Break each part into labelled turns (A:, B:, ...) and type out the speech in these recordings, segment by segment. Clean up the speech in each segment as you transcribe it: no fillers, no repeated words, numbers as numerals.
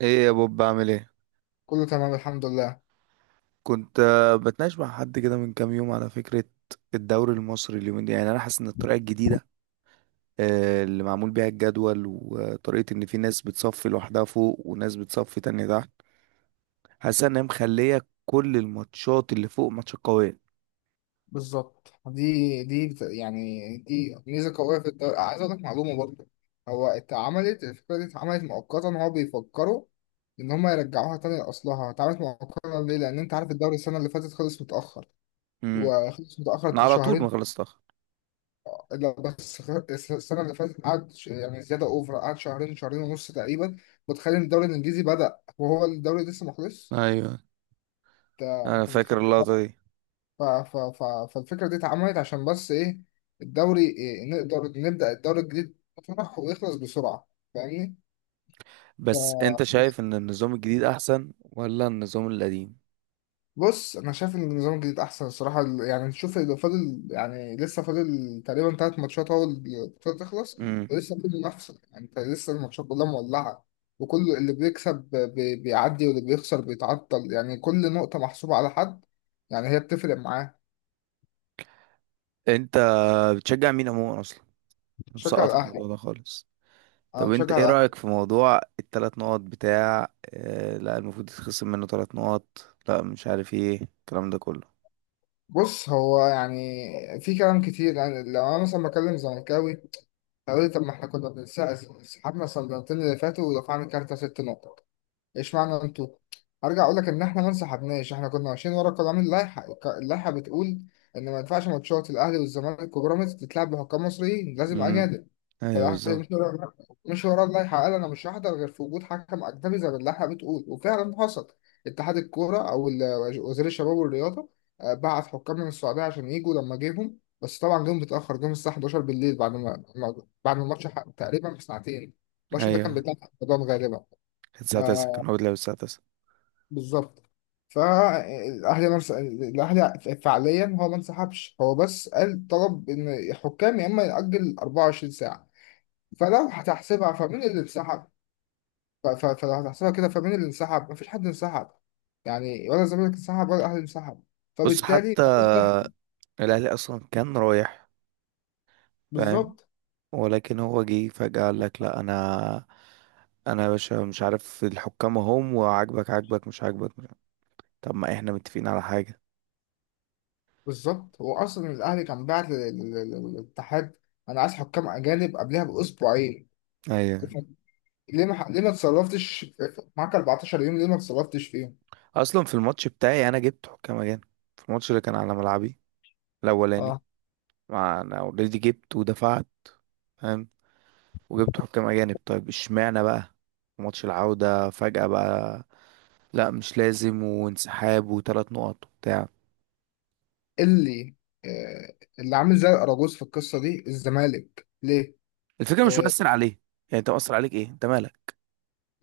A: ايه يا بوب بعمل ايه؟
B: كله تمام الحمد لله.
A: كنت بتناقش مع حد كده من كام يوم على فكرة. الدوري المصري اليومين دي، يعني انا حاسس ان الطريقة الجديدة اللي معمول بيها الجدول، وطريقة ان في ناس بتصفي لوحدها فوق وناس بتصفي تانية تحت، حاسس ان هي مخلية كل الماتشات اللي فوق ماتشات قوية.
B: بالظبط. يعني دي ميزه قويه في الدوري، عايز اقول لك معلومه برضه. هو اتعملت الفكره دي، اتعملت مؤقتا. هو بيفكروا ان هم يرجعوها تاني لاصلها. اتعملت مؤقتا ليه؟ لان انت عارف الدوري السنه اللي فاتت خلص متاخر،
A: امم
B: وخلص
A: انا
B: متاخر
A: على طول ما
B: شهرين.
A: خلصتها.
B: لا بس السنه اللي فاتت قعد يعني زياده اوفر، قعد شهرين، شهرين ونص تقريبا. وتخيل إن الدوري الانجليزي بدا وهو الدوري لسه مخلص.
A: ايوه،
B: انت
A: انا
B: انت
A: فاكر
B: متخيل.
A: اللقطة دي.
B: ف... ف... ف... فالفكرة دي اتعملت عشان بس إيه؟ الدوري إيه؟ نقدر نبدأ الدوري الجديد بفرح ويخلص بسرعة. فاهمني؟ ف...
A: بس انت شايف ان النظام الجديد احسن ولا النظام القديم؟
B: بص، أنا شايف إن النظام الجديد أحسن الصراحة. يعني نشوف، لو فاضل يعني لسه فاضل تقريبا تلات ماتشات أول البطولة تخلص.
A: امم
B: ولسه في منافسة، يعني أنت لسه الماتشات كلها مولعة. وكل اللي بيكسب بيعدي، واللي بيخسر بيتعطل. يعني كل نقطة محسوبة على حد، يعني هي بتفرق معاه.
A: انت بتشجع مين عموما اصلا؟
B: شجع
A: مسقط
B: الأهلي.
A: الموضوع ده خالص.
B: أنا
A: طب
B: مشجع
A: انت ايه
B: الأهلي.
A: رأيك في موضوع التلات نقط بتاع، اه لا المفروض يتخصم منه تلات نقط، لا مش عارف ايه الكلام ده كله.
B: بص، هو يعني في كلام كتير. يعني لو انا مثلا بكلم زملكاوي، هيقول لي طب ما احنا كنا بنسحب. سحبنا الصندلتين اللي فاتوا ودفعنا كارتة ست نقط. ايش معنى انتوا؟ ارجع اقول لك ان احنا ما انسحبناش، احنا كنا ماشيين ورا قوانين اللائحه. اللائحه بتقول ان ما ينفعش ماتشات الاهلي والزمالك وبيراميدز تتلعب بحكام مصريين، لازم
A: امم
B: اجانب.
A: ايوه
B: فالأهلي
A: بالظبط.
B: مش ورا، مش ورا اللائحة. قال أنا مش هحضر غير في وجود حكم أجنبي، زي ما اللائحة بتقول. وفعلا حصل. اتحاد الكورة أو وزير الشباب والرياضة، بعت حكام من السعودية عشان يجوا. لما جيهم، بس طبعا جم متأخر، جم الساعة 11 بالليل، بعد ما بعد ما الماتش تقريبا بساعتين. الماتش ده كان
A: ايوه.
B: بتاع رمضان غالبا.
A: كانت الساعة 9، كان
B: آه.
A: هو بيلعب الساعة 9.
B: بالظبط. فالأهلي الأهلي فعليا هو ما انسحبش. هو بس قال، طلب إن الحكام يا إما يأجل 24 ساعة. فلو هتحسبها فمين اللي انسحب؟ فلو هتحسبها كده فمين اللي انسحب؟ مفيش حد انسحب، يعني ولا الزمالك انسحب ولا الاهلي انسحب.
A: بص
B: فبالتالي
A: حتى
B: مفيش ضحك.
A: الاهلي اصلا كان رايح. فاهم؟
B: بالظبط.
A: ولكن هو جه فجأة قال لك لا، انا انا يا باشا مش عارف الحكام اهم، وعاجبك عاجبك، مش عاجبك مش عاجبك. طب ما احنا متفقين على حاجة.
B: بالظبط، هو اصلا الاهلي كان بعت للاتحاد، انا عايز حكام اجانب، قبلها باسبوعين.
A: ايوه.
B: ليه ما اتصرفتش؟ معاك 14 يوم، ليه ما اتصرفتش فيهم؟
A: اصلا في الماتش بتاعي انا جبت حكام اجانب، في الماتش اللي كان على ملعبي الاولاني.
B: اه.
A: ما انا اوريدي جبت ودفعت، فاهم، وجبت حكام اجانب. طيب اشمعنى بقى في ماتش العودة فجأة بقى لا مش لازم، وانسحاب وثلاث نقط وبتاع.
B: اللي آه، اللي عامل زي الاراجوز في القصه دي الزمالك ليه.
A: الفكرة مش
B: آه،
A: مؤثر عليه. يعني انت مؤثر عليك ايه؟ انت مالك؟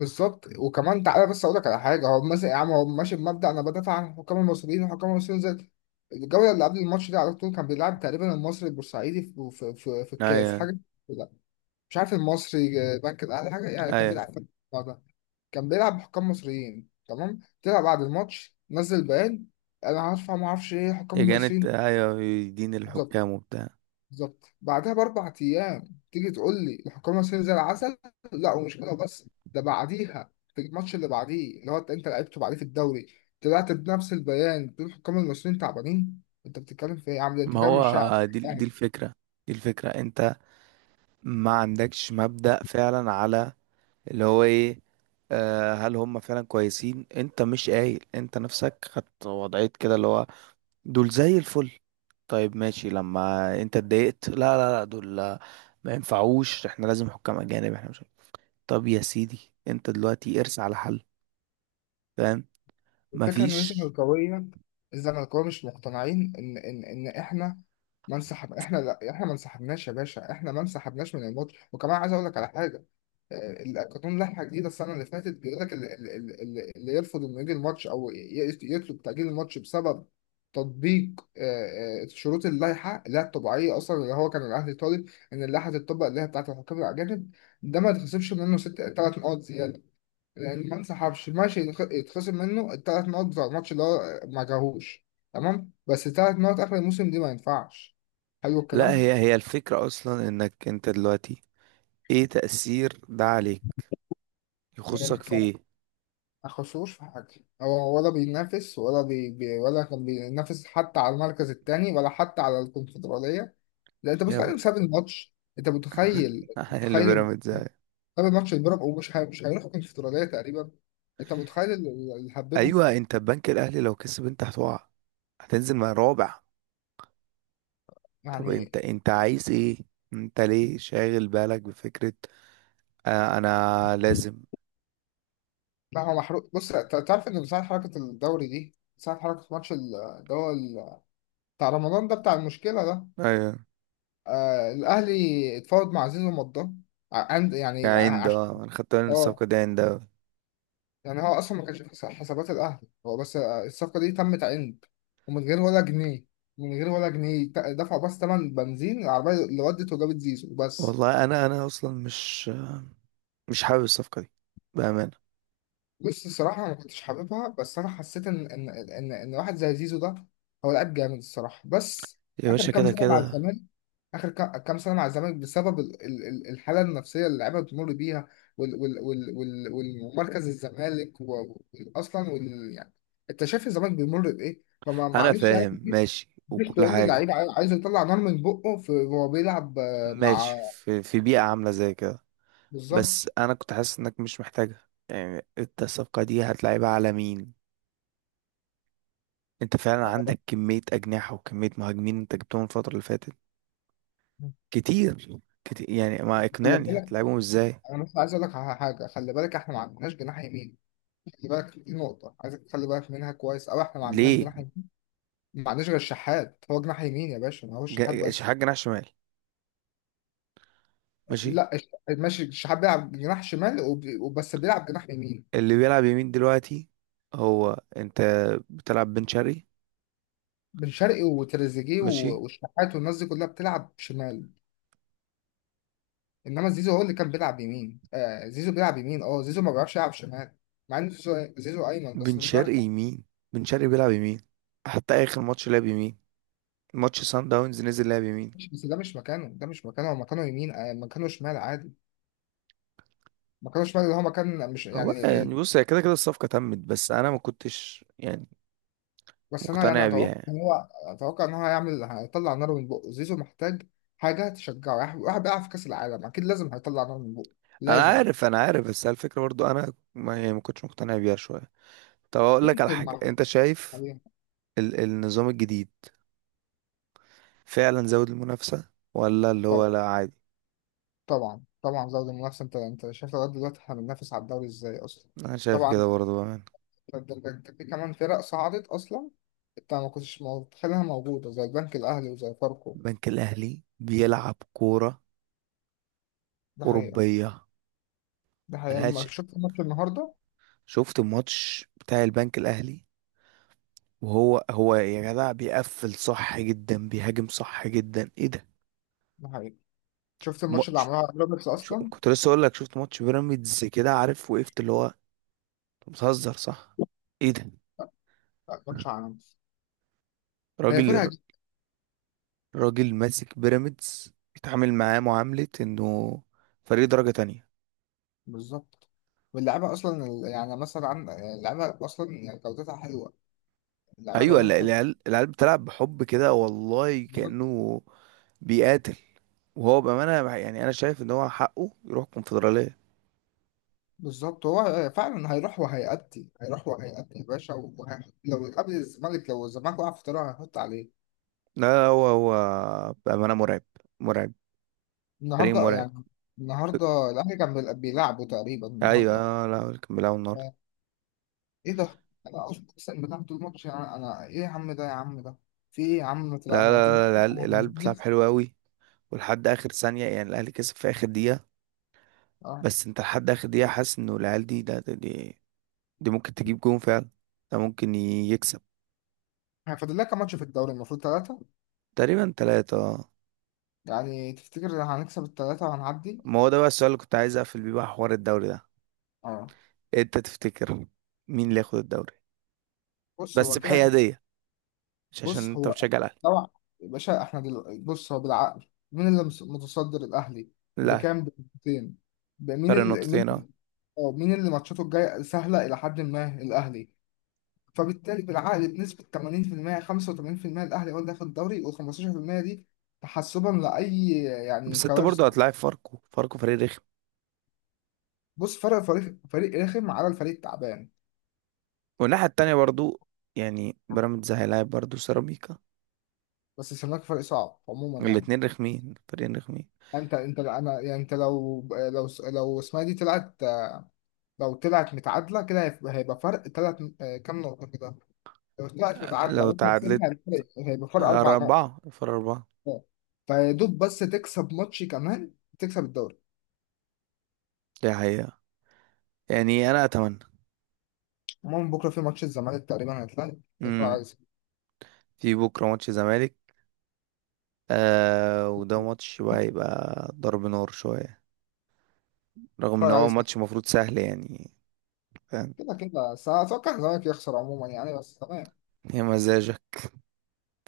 B: بالظبط. وكمان تعالى بس اقول لك على حاجه. هو مثلا يا عم، هو ماشي بمبدا انا بدافع عن الحكام المصريين، والحكام المصريين زي الجوله اللي قبل الماتش دي على طول كان بيلعب تقريبا، المصري البورسعيدي في الكاس
A: ايوه.
B: حاجه. لا، مش عارف، المصري بنك الاهلي، حاجه يعني، كان
A: ايوه
B: بيلعب في الموضوع ده. كان بيلعب بحكام مصريين تمام، طلع بعد الماتش نزل بيان، انا هرفع، ما اعرفش ايه، الحكام
A: يا جانت،
B: المصريين.
A: ايوه دين
B: بالظبط.
A: الحكام وبتاع.
B: بالظبط، بعدها ب4 ايام تيجي تقول لي الحكام ماشيين زي العسل؟ لا، ومش كده بس. ده بعديها في الماتش اللي بعديه، اللي هو انت لعبته بعديه في الدوري، طلعت بنفس البيان بتقول الحكام المصريين تعبانين. انت بتتكلم في ايه يا عم ده؟ انت
A: ما
B: كده مش شاعر.
A: هو دي الفكرة. دي الفكرة. انت ما عندكش مبدأ فعلا على اللي هو ايه، هل هم فعلا كويسين. انت مش قايل انت نفسك خدت وضعية كده اللي هو دول زي الفل؟ طيب ماشي، لما انت اتضايقت لا لا لا دول ما ينفعوش، احنا لازم حكام اجانب، احنا مش عارف. طب يا سيدي انت دلوقتي ارس على حل، فاهم؟
B: الفكرة إن
A: مفيش.
B: الزملكاوية، الزملكاوية مش مقتنعين إن إحنا ما انسحب. إحنا لا، إحنا ما انسحبناش يا باشا، إحنا ما انسحبناش من الماتش. وكمان عايز أقول لك على حاجة. القانون، لائحة جديدة السنة اللي فاتت، بيقول لك اللي يرفض إنه يجي الماتش أو يطلب تأجيل الماتش بسبب تطبيق شروط اللائحة اللي هي الطبيعية أصلا، اللي هو كان الأهلي طالب إن اللائحة تتطبق اللي هي بتاعة الحكام الأجانب، ده ما يتخصمش منه ست تلات نقط زيادة. لان ما انسحبش ماشي، يتخصم منه الثلاث نقط بتاع الماتش اللي هو ما جاهوش، تمام. بس الثلاث نقط اخر الموسم دي ما ينفعش. حلو
A: لا،
B: الكلام.
A: هي هي الفكرة اصلا انك انت دلوقتي ايه تأثير ده عليك؟ يخصك في ايه؟
B: ما خسروش في حاجه. هو ولا بينافس ولا بي بي ولا كان بينافس حتى على المركز الثاني، ولا حتى على الكونفدراليه. لا، انت
A: يا ب...
B: بتخيل بسبب الماتش؟ انت متخيل،
A: اللي
B: متخيل إن
A: بيراميدز يعني.
B: بسبب الماتش البيراميدز مش هيروح الكونفدراليه تقريبا؟ انت متخيل اللي هببه
A: ايوه، انت البنك الاهلي لو كسب انت هتقع، هتنزل مع رابع. طب
B: يعني.
A: انت انت عايز ايه؟ انت ليه شاغل بالك بفكرة آه انا لازم؟
B: لا، هو محروق. بص، تعرف ان من ساعة حركة الدوري دي، من ساعة حركة ماتش بتاع رمضان ده، بتاع المشكلة ده،
A: ايوه.
B: آه الأهلي اتفاوض مع زيزو ومضاه، عند، يعني،
A: كعند، اه انا خدت بالي ان
B: اه.
A: الصفقه دي عند أوي.
B: يعني هو أصلا ما كانش في حسابات الأهلي. هو بس الصفقة دي تمت عند، ومن غير ولا جنيه، من غير ولا جنيه، دفعوا بس تمن بنزين العربية اللي ودت وجابت زيزو بس.
A: والله انا اصلا مش مش حابب الصفقه دي، بامانه.
B: بص الصراحة أنا ما كنتش حاببها، بس أنا حسيت إن واحد زي زيزو ده هو لعيب جامد الصراحة. بس
A: يا
B: آخر
A: باشا
B: كام
A: كده
B: سنة مع
A: كده.
B: الزمالك، آخر كام سنة مع الزمالك بسبب الحالة النفسية اللي اللعيبة بتمر بيها، والمركز، الزمالك وأصلا، وال، يعني. أنت شايف الزمالك بيمر بإيه؟ فما،
A: انا
B: معلش، يعني
A: فاهم
B: مش
A: ماشي
B: مش
A: وكل
B: تقول لي
A: حاجه،
B: اللعيب عايز يطلع نار من بقه في وهو بيلعب مع.
A: ماشي، في في بيئه عامله زي كده.
B: بالظبط.
A: بس انا كنت حاسس انك مش محتاجها. يعني انت الصفقه دي هتلعبها على مين؟ انت فعلا عندك كميه اجنحه وكميه مهاجمين انت جبتهم الفتره اللي فاتت كتير كتير، يعني ما
B: خلي
A: اقنعني
B: بالك.
A: هتلعبهم ازاي.
B: أنا مثلا عايز أقول لك على حاجة، خلي بالك إحنا ما عندناش جناح يمين. خلي بالك، دي نقطة عايزك تخلي بالك منها كويس أوي، إحنا ما عندناش
A: ليه؟
B: جناح يمين. ما عندناش غير الشحات هو جناح يمين يا باشا، ما هو الشحات بس.
A: شحات جناح شمال؟ ماشي.
B: لا ماشي، الشحات بيلعب جناح شمال وبس بيلعب جناح يمين.
A: اللي بيلعب يمين دلوقتي هو انت بتلعب بن شرقي.
B: بن شرقي وتريزيجيه
A: ماشي.
B: والشحات والناس دي كلها بتلعب شمال. إنما زيزو هو اللي كان بيلعب يمين، آه زيزو بيلعب يمين، أه زيزو ما بيعرفش يلعب شمال. مع إن زيزو، زيزو أيمن،
A: بن
B: بس مش
A: شرقي
B: بيعرف
A: يمين، بن شرقي بيلعب يمين، حتى اخر ماتش لعب يمين، ماتش سان داونز نزل لعب يمين.
B: بس ده مش مكانه، ده مش مكانه، هو مكانه يمين، آه مكانه شمال عادي، مكانه شمال اللي هو مكان، مش
A: والله
B: يعني.
A: يعني بص، هي كده كده الصفقة تمت، بس انا ما كنتش يعني
B: بس انا يعني
A: مقتنع بيها
B: اتوقع
A: يعني.
B: ان هو، اتوقع ان هو هيعمل، هيطلع نار من بقه. زيزو محتاج حاجه تشجعه، يعني واحد واحد بيلعب في كاس العالم، اكيد لازم هيطلع نار من بقه،
A: انا
B: لازم.
A: عارف انا عارف، بس على الفكرة برضو انا ما يعني ما كنتش مقتنع بيها شوية. طب اقول لك على
B: يمكن
A: حاجة،
B: مع
A: انت شايف
B: عليها.
A: ال النظام الجديد فعلا زود المنافسة ولا اللي هو
B: طبعا.
A: لا عادي؟
B: طبعا، طبعا زود المنافسه. انت شايف لغايه دلوقتي احنا بننافس على الدوري ازاي اصلا.
A: انا شايف
B: طبعا.
A: كده برضو بأمانة.
B: ده في كمان فرق صعدت اصلا، انت ما كنتش متخيلها موجوده زي البنك الاهلي وزي فاركو.
A: البنك الاهلي بيلعب كوره
B: ده حقيقه.
A: اوروبيه
B: ده حقيقه، لما
A: ملهاش.
B: شفت الماتش النهارده،
A: شفت الماتش بتاع البنك الاهلي؟ وهو هو يا جدع بيقفل صح جدا، بيهاجم صح جدا، ايه ده؟
B: ده حقيقه. شفت الماتش اللي
A: ماتش،
B: عملوها على روبرتس اصلا؟
A: كنت لسه اقول لك، شفت ماتش بيراميدز كده، عارف، وقفت اللي هو أنت بتهزر صح، ايه ده؟
B: لا، ماتش عالمي. هي
A: راجل،
B: فرقه.
A: راجل ماسك بيراميدز بيتعامل معاه معاملة انه فريق درجة تانية.
B: بالظبط. واللعيبه اصلا يعني مثلا اللعيبه اصلا يعني جودتها حلوه، اللعيبه
A: ايوه، ال
B: جودتها حلوه.
A: العيال العيال بتلعب بحب كده والله
B: بالظبط.
A: كأنه بيقاتل. يعني أنا شايف إن هو حقه يروح الكونفدرالية.
B: بالظبط، هو فعلا هيروح وهيأدي، هيروح وهيأدي يا باشا، وهيحط لو قبل الزمالك، لو الزمالك وقع في طريقه هيحط عليه.
A: لا لا، هو هو بأمانة مرعب، مرعب، فريق
B: النهارده
A: مرعب.
B: يعني، النهارده الاهلي كان بيلعبه تقريبا
A: أيوة،
B: النهارده.
A: لا كان بيلعبوا النهاردة.
B: آه، ايه ده؟ انا اقسم بالله، طول الماتش يعني انا ايه يا عم ده، يا عم ده؟ في ايه يا عم؟
A: لا
B: لا، انا هتيجي.
A: لا لا لا، العيال
B: أنا
A: العيال بتلعب
B: هتيجي-
A: حلو أوي، ولحد آخر ثانية، يعني الأهلي كسب في آخر دقيقة،
B: اه.
A: بس أنت لحد آخر دقيقة حاسس إنه العيال دي دي ممكن تجيب جون فعلا، ده ممكن يكسب.
B: فاضل لك كام ماتش في الدوري؟ المفروض ثلاثه.
A: تقريبا تلاتة آه.
B: يعني تفتكر هنكسب التلاتة وهنعدي؟
A: ما هو ده بقى السؤال اللي كنت عايز أقفل بيه بقى حوار الدوري ده.
B: اه.
A: أنت تفتكر مين اللي ياخد الدوري؟
B: بص
A: بس
B: هو كده
A: بحيادية، مش عشان
B: بص
A: انت
B: هو،
A: بتشجع الاهلي.
B: طبعا. يا باشا احنا بص هو بالعقل، مين اللي متصدر؟ الأهلي.
A: لا،
B: بكام؟ بنقطتين. مين
A: فرق
B: اللي
A: نقطتين اه.
B: مين. اه، مين اللي ماتشاته الجاية سهلة إلى حد ما؟ الأهلي. فبالتالي بالعقل بنسبة 80% 85% الأهلي هو اللي هياخد الدوري، و15% دي تحسبا لأي يعني
A: بس انت
B: كوارث.
A: برضو هتلاعب فاركو، فاركو فريق رخم،
B: بص فرق، فريق، فريق رخم على الفريق التعبان،
A: والناحية التانية برضو يعني بيراميدز هيلاعب برضو سيراميكا،
B: بس الزمالك فريق صعب عموما يعني.
A: الاتنين رخمين، فريقين رخمين.
B: انت انا يعني، انت لو لو اسمها دي طلعت، لو طلعت متعادله كده هيبقى هيبقى فرق ثلاث، كام نقطه كده. لو طلعت متعادله
A: لو
B: واحنا
A: تعادلت؟
B: كسبنا، هيبقى، هيبقى فرق اربع نقط.
A: أربعة، فرق أربعة.
B: فيدوب بس تكسب ماتش كمان تكسب الدوري.
A: دي حقيقة. يعني أنا أتمنى.
B: المهم بكره في ماتش الزمالك تقريبا هيتلعب، نتفرج
A: مم.
B: عليه سوا.
A: في بكرة ماتش زمالك، آه وده ماتش بقى هيبقى ضرب نار شوية، رغم إن
B: نتفرج
A: هو
B: عليه سوا.
A: ماتش المفروض سهل يعني. فاهم؟
B: كده كده، بس أنا اتوقع الزمالك يخسر عموما، يعني بس تمام.
A: هي مزاجك،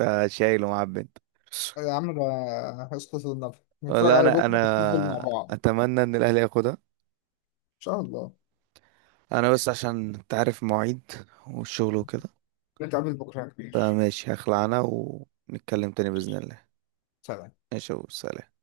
A: أنت شايل ومعبي أنت.
B: يا عم ده، اسكت النبي. نتفرج
A: والله
B: عليه
A: انا
B: بكره،
A: انا
B: نتفرج مع بعض ان
A: اتمنى ان الاهلي ياخدها.
B: شاء الله.
A: انا بس عشان انت عارف مواعيد والشغل وكده،
B: نتقابل بكره يا كبير.
A: فماشي هخلع انا، ونتكلم تاني باذن الله.
B: سلام.
A: ماشي وسلام.